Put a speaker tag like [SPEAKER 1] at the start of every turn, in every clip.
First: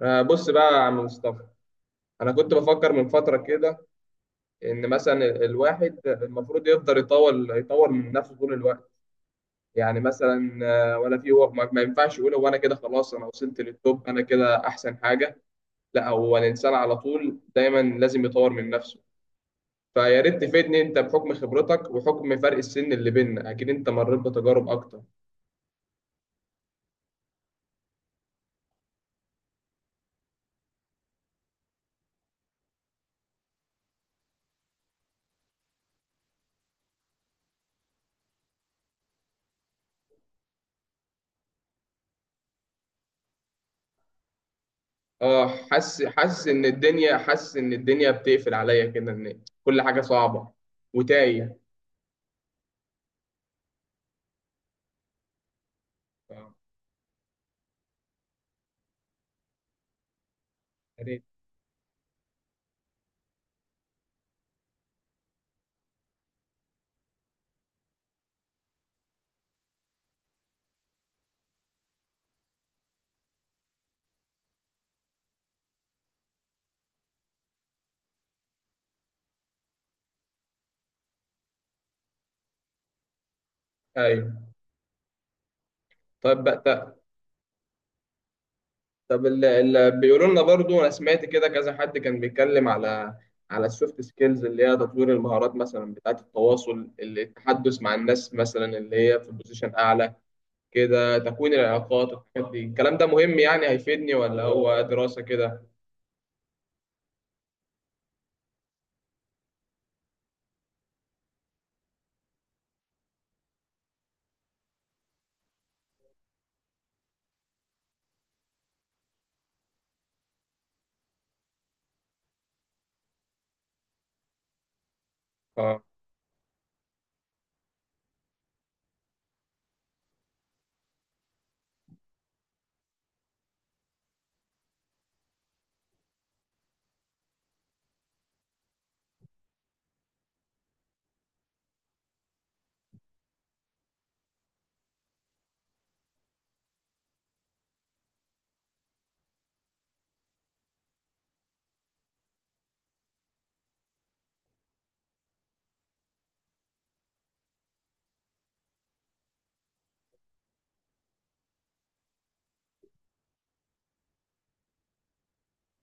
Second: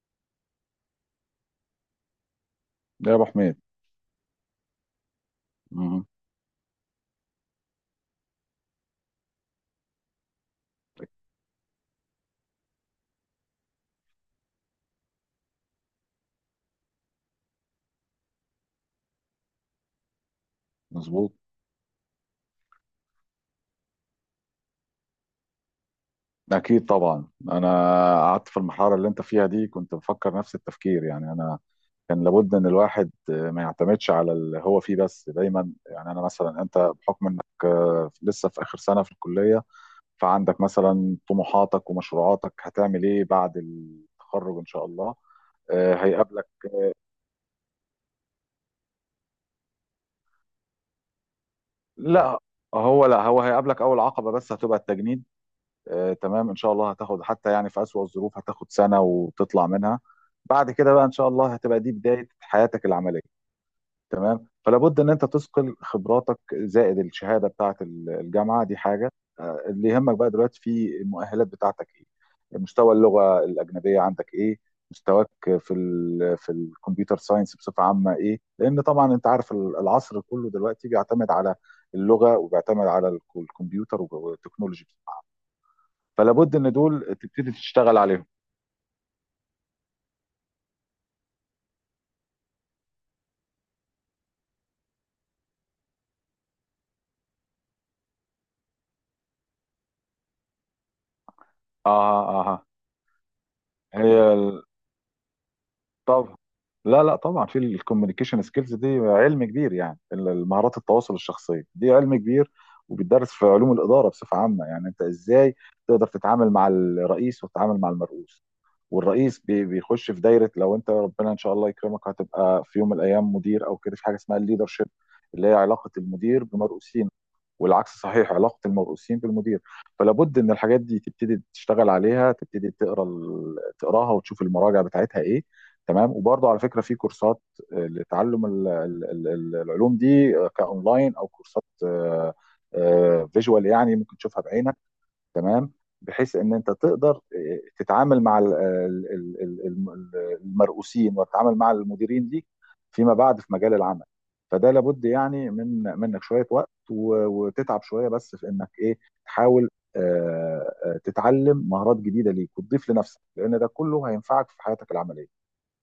[SPEAKER 1] بص بقى يا عم مصطفى. انا كنت بفكر من
[SPEAKER 2] يا ابو
[SPEAKER 1] فتره
[SPEAKER 2] حميد،
[SPEAKER 1] كده ان مثلا الواحد
[SPEAKER 2] مهم.
[SPEAKER 1] المفروض يفضل يطور من نفسه طول الوقت. يعني مثلا، ولا في، هو ما ينفعش يقول، هو انا كده خلاص، انا وصلت للتوب، انا كده احسن حاجه. لا، هو الانسان على طول دايما لازم يطور من نفسه. فيا ريت تفيدني انت
[SPEAKER 2] مظبوط.
[SPEAKER 1] بحكم خبرتك وحكم فرق السن اللي بيننا، اكيد انت مريت بتجارب اكتر.
[SPEAKER 2] اكيد طبعا انا قعدت في المرحله اللي انت فيها دي، كنت بفكر نفس التفكير. يعني انا كان لابد ان الواحد ما يعتمدش على اللي هو فيه بس، دايما يعني انا مثلا انت بحكم انك لسه في اخر سنه في الكليه، فعندك مثلا طموحاتك ومشروعاتك. هتعمل ايه بعد التخرج ان شاء الله؟
[SPEAKER 1] اه،
[SPEAKER 2] آه،
[SPEAKER 1] حاسس
[SPEAKER 2] هيقابلك
[SPEAKER 1] حاسس ان الدنيا بتقفل عليا كده، ان كل حاجه صعبه وتايه.
[SPEAKER 2] لا هو لا هو هيقابلك اول عقبه، بس هتبقى التجنيد. تمام،
[SPEAKER 1] آه.
[SPEAKER 2] ان شاء الله هتاخد، حتى يعني في اسوأ الظروف، هتاخد سنه وتطلع منها. بعد كده
[SPEAKER 1] يا
[SPEAKER 2] بقى ان
[SPEAKER 1] ريت.
[SPEAKER 2] شاء الله هتبقى دي بدايه حياتك العمليه. تمام، فلا بد ان انت تثقل خبراتك زائد الشهاده بتاعه الجامعه دي حاجه. اللي يهمك بقى دلوقتي في المؤهلات بتاعتك ايه؟ مستوى اللغه الاجنبيه عندك ايه؟ مستواك في الكمبيوتر ساينس بصفه عامه ايه؟ لان طبعا انت عارف العصر كله دلوقتي بيعتمد على اللغه، وبيعتمد على الكمبيوتر
[SPEAKER 1] ايوه.
[SPEAKER 2] والتكنولوجي، فلا
[SPEAKER 1] طيب بقى،
[SPEAKER 2] بد ان
[SPEAKER 1] طب
[SPEAKER 2] دول تبتدي تشتغل عليهم.
[SPEAKER 1] طب بيقولوا لنا برضو، انا سمعت كده كذا حد كان بيتكلم على السوفت سكيلز، اللي هي تطوير المهارات مثلا بتاعه التواصل، التحدث مع الناس مثلا اللي هي في بوزيشن اعلى كده، تكوين العلاقات.
[SPEAKER 2] اه
[SPEAKER 1] الحاجات دي
[SPEAKER 2] اه
[SPEAKER 1] الكلام ده مهم، يعني هيفيدني
[SPEAKER 2] هي
[SPEAKER 1] ولا
[SPEAKER 2] ال-
[SPEAKER 1] هو دراسة كده؟
[SPEAKER 2] طب لا، طبعا في الكوميونيكيشن سكيلز دي علم كبير. يعني مهارات التواصل الشخصيه دي علم كبير، وبيدرس في علوم الاداره بصفه عامه. يعني انت ازاي تقدر تتعامل مع الرئيس وتتعامل مع المرؤوس، والرئيس بيخش في دايره. لو انت ربنا ان شاء الله يكرمك هتبقى في يوم من الايام مدير او كده، في حاجه اسمها الليدر شيب، اللي هي علاقه المدير بمرؤوسين، والعكس صحيح علاقه المرؤوسين بالمدير. فلا بد ان الحاجات دي تبتدي تشتغل عليها، تبتدي تقرا تقراها وتشوف المراجع بتاعتها ايه. تمام، وبرضه على فكره في كورسات لتعلم العلوم دي، كاونلاين او كورسات فيجوال، يعني ممكن تشوفها بعينك. تمام، بحيث ان انت تقدر تتعامل مع المرؤوسين وتتعامل مع المديرين ليك فيما بعد في مجال العمل. فده لابد يعني منك شويه وقت وتتعب شويه، بس في انك ايه، تحاول تتعلم مهارات جديده ليك وتضيف لنفسك، لان ده كله هينفعك في حياتك العمليه.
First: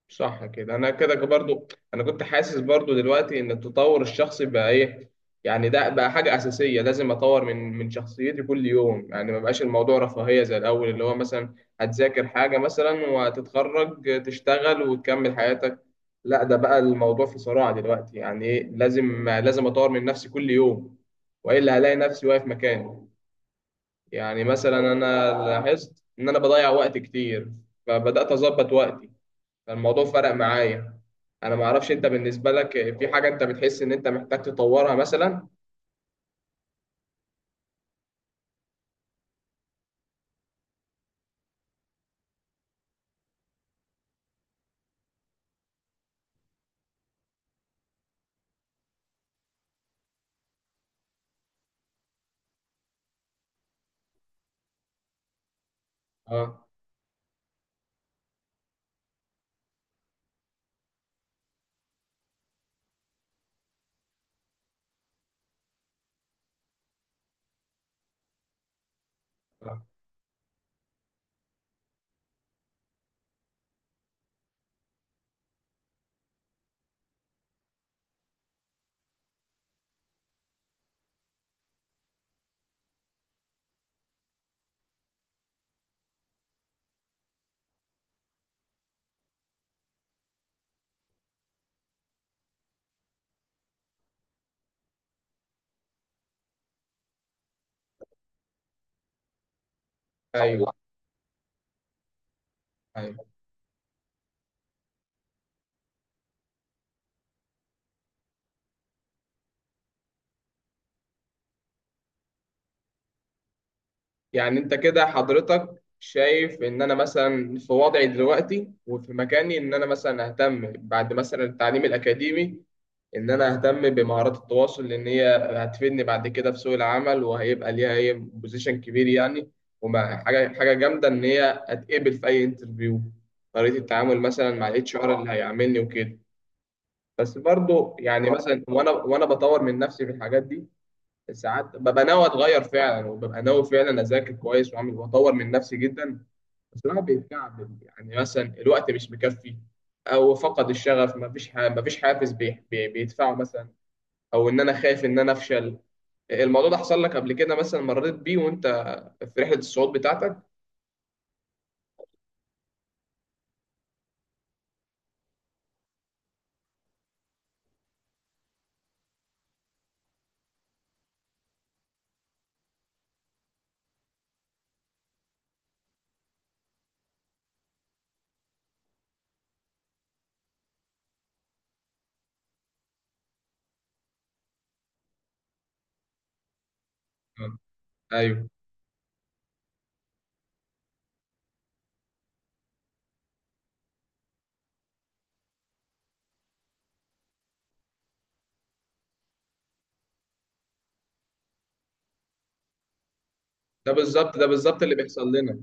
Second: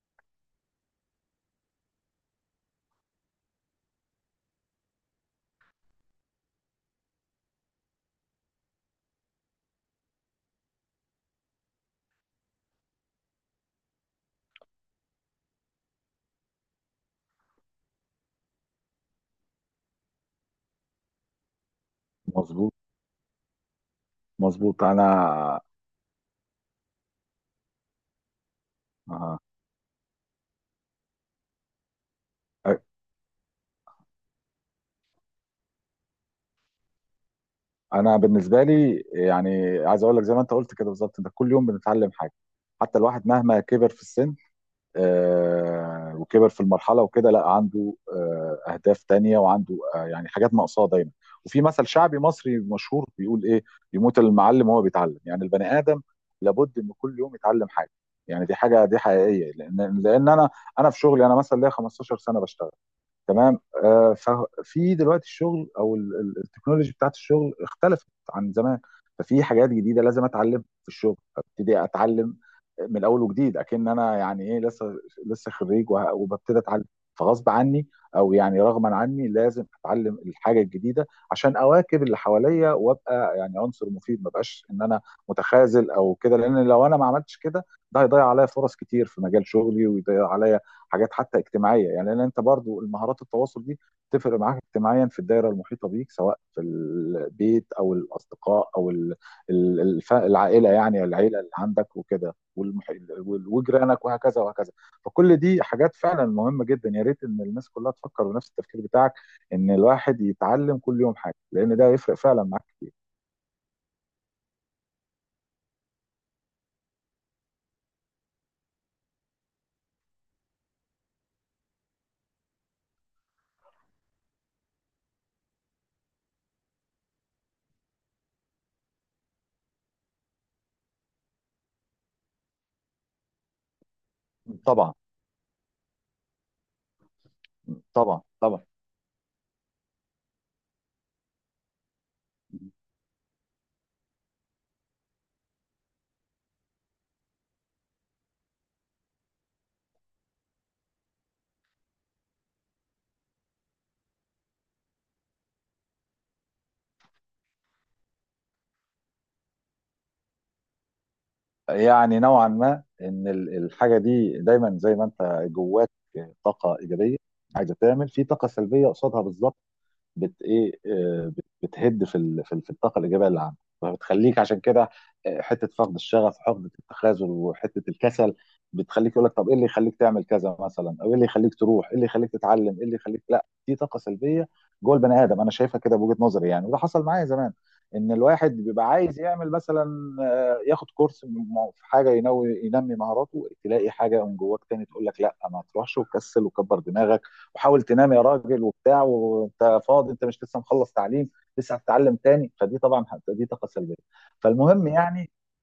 [SPEAKER 1] صح كده. انا كده برضو، انا كنت حاسس برضو دلوقتي ان التطور الشخصي بقى ايه. يعني ده بقى حاجة أساسية، لازم أطور من شخصيتي كل يوم. يعني ما بقاش الموضوع رفاهية زي الأول، اللي هو مثلا هتذاكر حاجة مثلا وهتتخرج تشتغل وتكمل حياتك. لا، ده بقى الموضوع في صراع دلوقتي، يعني إيه، لازم أطور من نفسي كل يوم، وإلا هلاقي نفسي واقف
[SPEAKER 2] مظبوط.
[SPEAKER 1] مكاني. يعني مثلا
[SPEAKER 2] مظبوط انا
[SPEAKER 1] أنا لاحظت إن أنا بضيع وقت كتير، فبدأت أظبط وقتي،
[SPEAKER 2] آه.
[SPEAKER 1] فالموضوع فرق معايا. انا ما اعرفش انت، بالنسبه لك في حاجه انت بتحس ان انت محتاج تطورها مثلا؟
[SPEAKER 2] انا بالنسبه لي يعني عايز اقول لك زي ما انت قلت كده بالظبط، انت كل يوم بنتعلم حاجه. حتى الواحد مهما كبر في السن وكبر في المرحله وكده، لا، عنده اهداف تانية، وعنده يعني حاجات ناقصاه دايما. وفي مثل شعبي مصري مشهور بيقول ايه: يموت المعلم وهو بيتعلم. يعني البني ادم
[SPEAKER 1] اه.
[SPEAKER 2] لابد ان كل يوم يتعلم حاجه. يعني دي حاجه دي حقيقيه، لان انا في شغلي انا مثلا ليا 15 سنه بشتغل. تمام، ففي دلوقتي الشغل او التكنولوجي بتاعت الشغل اختلفت عن زمان. ففي حاجات
[SPEAKER 1] آه.
[SPEAKER 2] جديده لازم اتعلم في الشغل، ابتدي اتعلم من الاول وجديد، اكن انا يعني ايه، لسه خريج وببتدي اتعلم. فغصب عني او يعني رغما عني لازم اتعلم الحاجه الجديده، عشان اواكب اللي حواليا وابقى يعني عنصر مفيد، ما بقاش ان انا متخاذل او كده. لان لو انا ما عملتش كده، ده هيضيع عليا فرص كتير في مجال شغلي، ويضيع عليا حاجات حتى اجتماعيه. يعني لان انت برضو المهارات التواصل دي تفرق معاك اجتماعيا في الدايره المحيطه بيك، سواء في البيت او الاصدقاء او العائله،
[SPEAKER 1] ايوه.
[SPEAKER 2] يعني العيله اللي عندك وكده،
[SPEAKER 1] ايوه.
[SPEAKER 2] وجيرانك وهكذا وهكذا. فكل دي حاجات فعلا مهمه جدا. يا ريت ان الناس كلها تفكر بنفس التفكير بتاعك، ان الواحد يتعلم كل يوم حاجه، لان ده يفرق فعلا معاك كتير.
[SPEAKER 1] يعني انت كده حضرتك شايف ان انا مثلا في وضعي دلوقتي وفي مكاني، ان انا مثلا اهتم بعد مثلا التعليم الاكاديمي، ان انا اهتم بمهارات التواصل، لان هي هتفيدني بعد كده في سوق العمل، وهيبقى ليها هي بوزيشن كبير يعني. وما حاجه حاجه جامده ان هي اتقبل في اي انترفيو، طريقه التعامل مثلا مع
[SPEAKER 2] طبعا،
[SPEAKER 1] الاتش ار اللي هيعاملني وكده. بس برضه
[SPEAKER 2] طبعا،
[SPEAKER 1] يعني مثلا،
[SPEAKER 2] طبعا.
[SPEAKER 1] وانا بطور من نفسي في الحاجات دي، ساعات ببقى ناوي اتغير فعلا، وببقى ناوي فعلا اذاكر كويس واعمل واطور من نفسي جدا. بس الواحد بيتكعبل، يعني مثلا الوقت مش مكفي، او فقد الشغف، ما فيش حافز بيدفعه مثلا، او ان انا خايف ان انا افشل. الموضوع ده حصل لك قبل كده مثلا، مريت بيه وانت في رحلة الصعود بتاعتك؟
[SPEAKER 2] يعني نوعا ما ان الحاجه دي دايما، زي ما انت جواك طاقه ايجابيه، عايزه تعمل في طاقه سلبيه قصادها بالظبط، بت ايه آه، بت- بتهد في الطاقه الايجابيه اللي عندك، فبتخليك عشان كده حته فقد الشغف وحقد التخاذل وحته الكسل، بتخليك يقول لك طب ايه اللي يخليك تعمل كذا مثلا، او ايه اللي يخليك تروح، ايه اللي يخليك تتعلم، ايه اللي يخليك. لا، دي طاقه سلبيه جوه البني ادم، انا شايفها كده بوجهه نظري. يعني وده حصل معايا زمان،
[SPEAKER 1] آه.
[SPEAKER 2] ان
[SPEAKER 1] ايوه.
[SPEAKER 2] الواحد بيبقى عايز يعمل مثلا، ياخد كورس في حاجه ينوي ينمي مهاراته، تلاقي حاجه من جواك تاني تقول لك لا ما تروحش، وكسل وكبر دماغك وحاول تنام يا راجل وبتاع، وانت فاضي، انت مش لسه مخلص تعليم، لسه هتتعلم تاني. فدي طبعا دي طاقه
[SPEAKER 1] ده
[SPEAKER 2] سلبيه.
[SPEAKER 1] بالظبط، ده بالظبط
[SPEAKER 2] فالمهم
[SPEAKER 1] اللي بيحصل
[SPEAKER 2] يعني،
[SPEAKER 1] لنا.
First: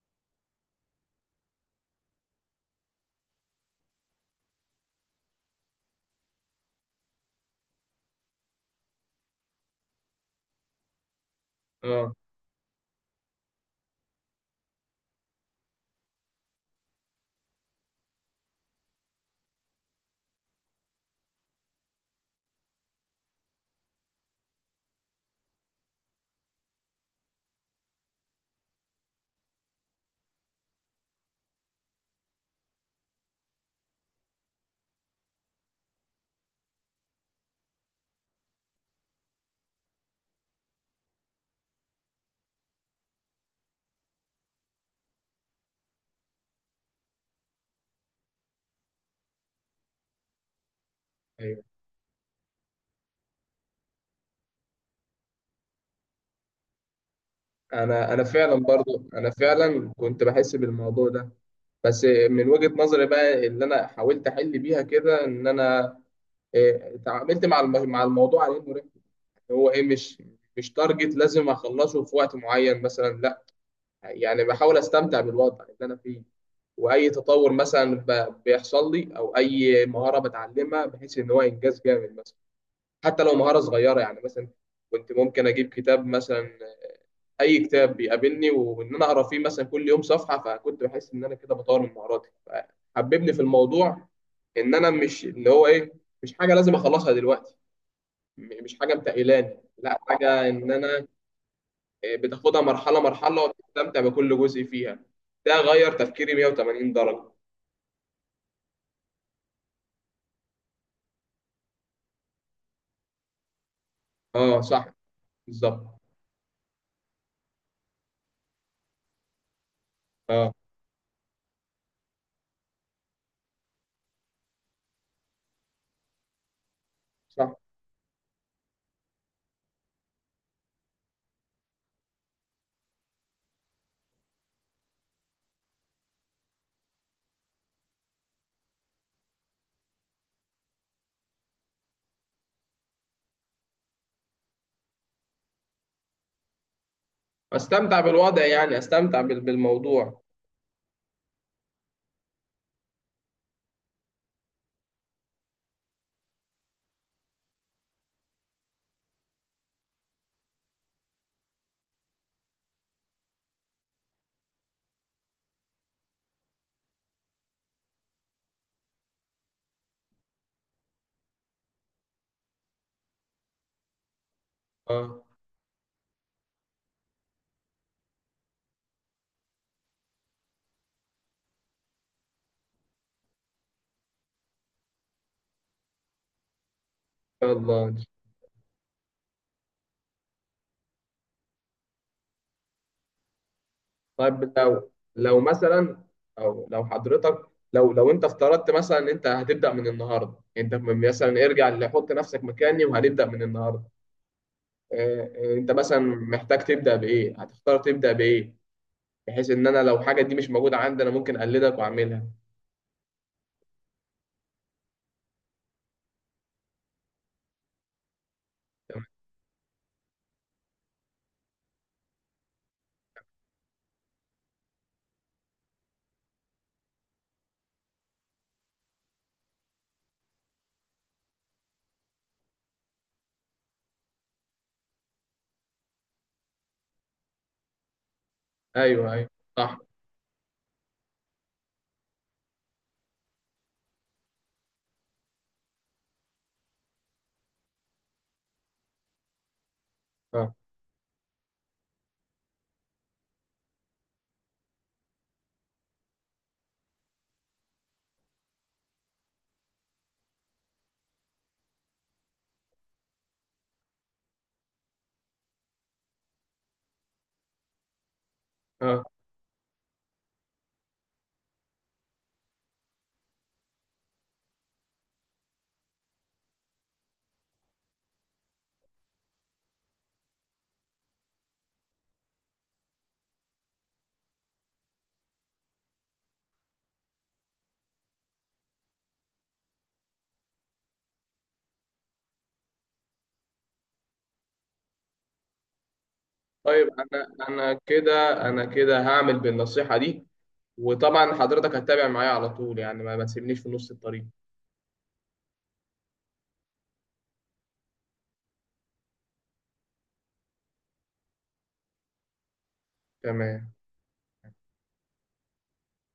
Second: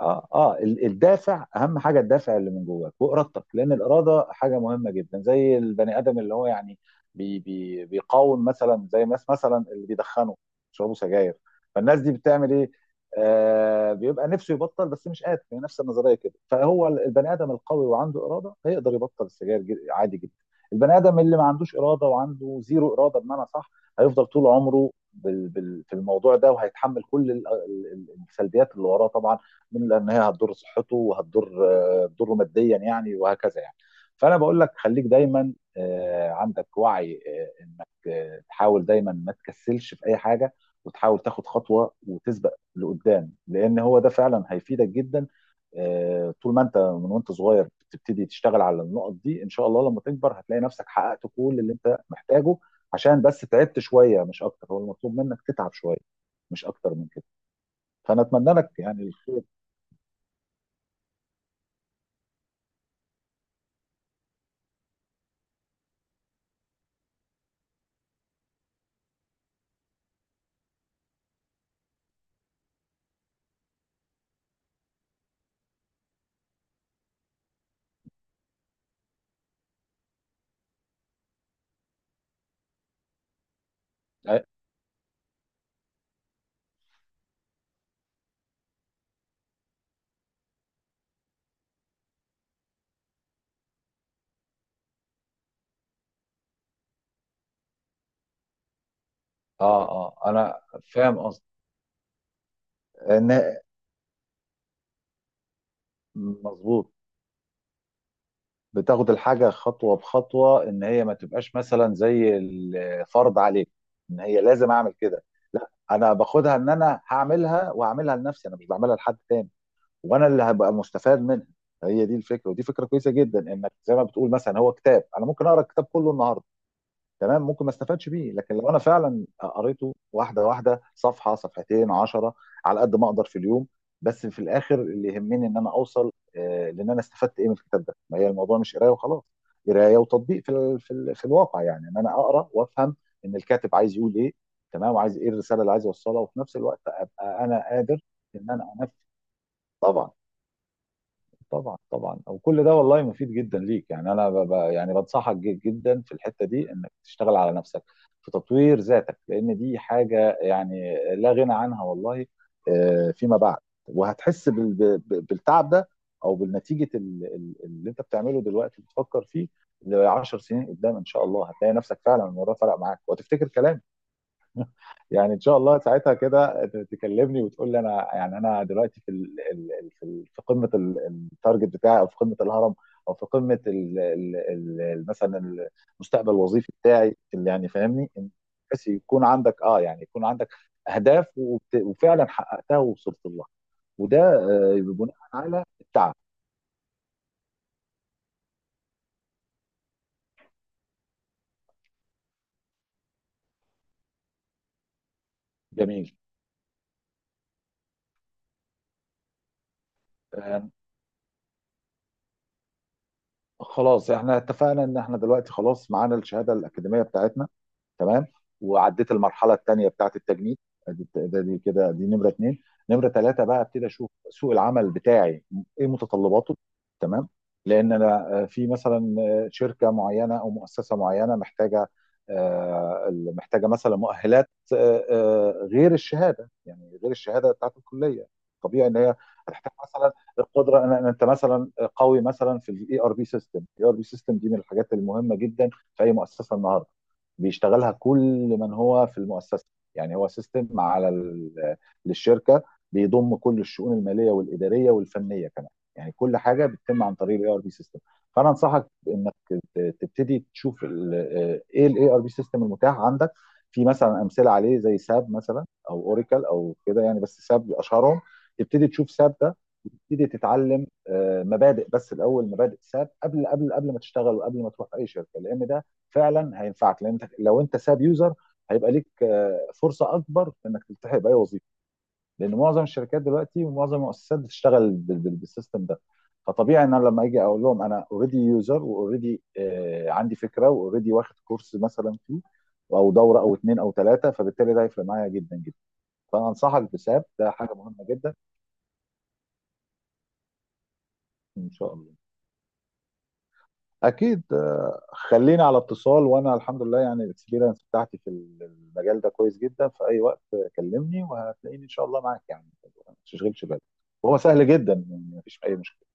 [SPEAKER 2] الدافع اهم حاجه، الدافع اللي من جواك وارادتك، لان الاراده حاجه مهمه جدا. زي البني ادم اللي هو يعني بي بي بيقاوم مثلا، زي الناس مثلا اللي بيدخنوا، بيشربوا سجاير، فالناس دي
[SPEAKER 1] اه.
[SPEAKER 2] بتعمل ايه؟ آه، بيبقى نفسه يبطل بس مش قادر. هي نفس النظريه كده، فهو البني ادم القوي وعنده اراده هيقدر يبطل السجاير، عادي جدا. البني ادم اللي ما عندوش اراده وعنده زيرو اراده بمعنى صح، هيفضل طول عمره بال في الموضوع ده، وهيتحمل كل السلبيات اللي وراه طبعا، من، لان هي هتضر صحته وهتضر هتضره ماديا يعني وهكذا يعني. فانا بقول لك خليك دايما عندك وعي انك تحاول دايما ما تكسلش في اي حاجه، وتحاول تاخد خطوه وتسبق لقدام، لان هو ده فعلا هيفيدك جدا. طول ما انت من وانت صغير بتبتدي تشتغل على النقط دي، ان شاء الله لما تكبر هتلاقي نفسك حققت كل
[SPEAKER 1] ايوه.
[SPEAKER 2] اللي انت محتاجه، عشان بس تعبت شويه، مش اكتر. هو المطلوب منك تتعب شويه، مش اكتر من كده.
[SPEAKER 1] انا
[SPEAKER 2] فانا
[SPEAKER 1] انا
[SPEAKER 2] اتمنى
[SPEAKER 1] فعلا
[SPEAKER 2] لك
[SPEAKER 1] برضو،
[SPEAKER 2] يعني
[SPEAKER 1] انا
[SPEAKER 2] الخير.
[SPEAKER 1] فعلا كنت بحس بالموضوع ده. بس من وجهة نظري بقى اللي انا حاولت احل بيها كده، ان انا تعاملت مع مع الموضوع على انه رحله، هو ايه، مش تارجت لازم اخلصه في وقت معين مثلا، لا. يعني بحاول استمتع بالوضع اللي انا فيه، واي تطور مثلا بيحصل لي، او اي مهارة بتعلمها، بحيث ان هو انجاز جامد مثلا، حتى لو مهارة صغيرة. يعني مثلا كنت ممكن اجيب كتاب مثلا، اي كتاب بيقابلني، وان انا اقرا فيه مثلا كل يوم صفحة، فكنت بحس ان انا كده بطور من مهاراتي. حببني في الموضوع، ان انا مش اللي هو ايه، مش حاجه لازم اخلصها دلوقتي، مش حاجه متقلاني،
[SPEAKER 2] اه
[SPEAKER 1] لا،
[SPEAKER 2] اه
[SPEAKER 1] حاجه
[SPEAKER 2] انا
[SPEAKER 1] ان انا،
[SPEAKER 2] فاهم قصدي
[SPEAKER 1] إيه، بتاخدها مرحله
[SPEAKER 2] ان
[SPEAKER 1] مرحله، وبتستمتع بكل جزء فيها. ده غير تفكيري 180
[SPEAKER 2] مظبوط،
[SPEAKER 1] درجه.
[SPEAKER 2] بتاخد الحاجه خطوه بخطوه، ان هي ما تبقاش مثلا زي الفرض عليك ان هي
[SPEAKER 1] اه،
[SPEAKER 2] لازم اعمل
[SPEAKER 1] صح،
[SPEAKER 2] كده. لا،
[SPEAKER 1] بالظبط.
[SPEAKER 2] انا باخدها ان انا هعملها، وهعملها لنفسي، انا مش بعملها لحد تاني، وانا اللي
[SPEAKER 1] اه،
[SPEAKER 2] هبقى مستفاد منها. هي دي الفكره، ودي فكره كويسه جدا، انك زي ما بتقول مثلا هو كتاب، انا ممكن اقرا الكتاب كله النهارده، تمام،
[SPEAKER 1] صح.
[SPEAKER 2] ممكن ما استفادش بيه، لكن لو انا فعلا قريته واحده واحده، صفحه صفحتين عشرة، على قد ما اقدر في اليوم. بس في الاخر اللي يهمني ان انا اوصل، لان انا استفدت ايه من الكتاب ده. ما هي الموضوع مش قرايه وخلاص، قرايه وتطبيق في الواقع. يعني ان انا اقرا وافهم ان الكاتب عايز يقول ايه، تمام، وعايز ايه الرساله اللي عايز يوصلها، وفي نفس الوقت ابقى انا
[SPEAKER 1] استمتع
[SPEAKER 2] قادر
[SPEAKER 1] بالوضع،
[SPEAKER 2] ان انا
[SPEAKER 1] يعني
[SPEAKER 2] انفذ.
[SPEAKER 1] استمتع
[SPEAKER 2] طبعا
[SPEAKER 1] بالموضوع.
[SPEAKER 2] طبعا طبعا. وكل ده والله مفيد جدا ليك. يعني يعني بنصحك جدا في الحته دي انك تشتغل على نفسك في تطوير ذاتك، لان دي حاجه يعني لا غنى عنها والله فيما بعد. وهتحس بالتعب ده، او بالنتيجه اللي انت بتعمله دلوقتي بتفكر فيه ل 10 سنين قدام، ان شاء الله هتلاقي نفسك فعلا الموضوع فرق معاك، وهتفتكر كلامي.
[SPEAKER 1] اه.
[SPEAKER 2] يعني ان شاء الله ساعتها كده تكلمني وتقول لي انا يعني انا دلوقتي في قمه التارجت بتاعي، او في قمه الهرم، او في قمه ال ال ال مثلا المستقبل الوظيفي بتاعي،
[SPEAKER 1] ان
[SPEAKER 2] اللي
[SPEAKER 1] شاء
[SPEAKER 2] يعني
[SPEAKER 1] الله.
[SPEAKER 2] فاهمني. بس يكون عندك اه، يعني يكون عندك اهداف، وفعلا حققتها ووصلت لها. وده
[SPEAKER 1] طيب، لو
[SPEAKER 2] بناء
[SPEAKER 1] لو
[SPEAKER 2] على
[SPEAKER 1] مثلا،
[SPEAKER 2] التعب.
[SPEAKER 1] او لو حضرتك لو انت افترضت مثلا ان انت هتبدا من النهارده، انت مثلا ارجع، اللي حط نفسك مكاني وهنبدا من النهارده. انت مثلا
[SPEAKER 2] جميل.
[SPEAKER 1] محتاج تبدا بايه، هتختار تبدا بايه؟ بحيث ان انا لو حاجه دي مش
[SPEAKER 2] آه،
[SPEAKER 1] موجوده عندي، انا ممكن اقلدك واعملها.
[SPEAKER 2] خلاص احنا اتفقنا ان احنا دلوقتي خلاص معانا الشهاده الاكاديميه بتاعتنا. تمام،
[SPEAKER 1] تمام.
[SPEAKER 2] وعديت المرحله الثانيه بتاعت التجنيد. ادي ده دي كده دي نمره اثنين. نمره ثلاثه بقى، ابتدي اشوف سوق العمل بتاعي ايه متطلباته. تمام، لان انا في مثلا شركه معينه او مؤسسه معينه محتاجه محتاجه مثلا مؤهلات غير الشهاده، يعني غير الشهاده بتاعت الكليه. طبيعي ان
[SPEAKER 1] ايوه.
[SPEAKER 2] هي
[SPEAKER 1] ايوه.
[SPEAKER 2] هتحتاج
[SPEAKER 1] صح.
[SPEAKER 2] مثلا القدره ان انت مثلا قوي مثلا في الاي ار بي سيستم. الاي ار بي سيستم دي من الحاجات المهمه جدا في اي مؤسسه النهارده، بيشتغلها كل من هو في المؤسسه. يعني هو
[SPEAKER 1] اه.
[SPEAKER 2] سيستم على للشركه، بيضم كل الشؤون الماليه والاداريه والفنيه كمان. يعني كل حاجه بتتم عن طريق الاي ار بي سيستم. فانا انصحك انك تبتدي تشوف ايه الاي ار بي سيستم المتاح عندك. في مثلا امثله عليه زي ساب مثلا، او اوراكل او كده، يعني بس ساب اشهرهم. تبتدي
[SPEAKER 1] اه.
[SPEAKER 2] تشوف ساب ده، وتبتدي تتعلم مبادئ، بس الاول مبادئ ساب، قبل قبل ما تشتغل وقبل ما تروح اي شركه، لان ده فعلا هينفعك. لان انت لو انت ساب يوزر، هيبقى ليك فرصه اكبر في انك تلتحق باي وظيفه، لان معظم الشركات دلوقتي ومعظم المؤسسات بتشتغل بالسيستم ده. فطبيعي ان انا لما اجي اقول لهم انا اوريدي يوزر، واوريدي عندي فكره، واوريدي واخد كورس مثلا فيه، او دوره او اتنين او تلاته، فبالتالي ده هيفرق معايا جدا جدا. فانا
[SPEAKER 1] طيب،
[SPEAKER 2] انصحك بساب ده حاجه مهمه جدا.
[SPEAKER 1] انا كده هعمل بالنصيحه دي. وطبعا
[SPEAKER 2] ان
[SPEAKER 1] حضرتك
[SPEAKER 2] شاء
[SPEAKER 1] هتتابع
[SPEAKER 2] الله.
[SPEAKER 1] معايا على طول، يعني ما تسيبنيش في نص الطريق.
[SPEAKER 2] اكيد، خليني على اتصال، وانا الحمد لله يعني الاكسبيرينس بتاعتي في المجال ده كويس جدا. في اي وقت كلمني وهتلاقيني ان شاء الله معاك، يعني ما تشغلش
[SPEAKER 1] تمام.
[SPEAKER 2] بالك. وهو سهل جدا، يعني مفيش اي مشكله.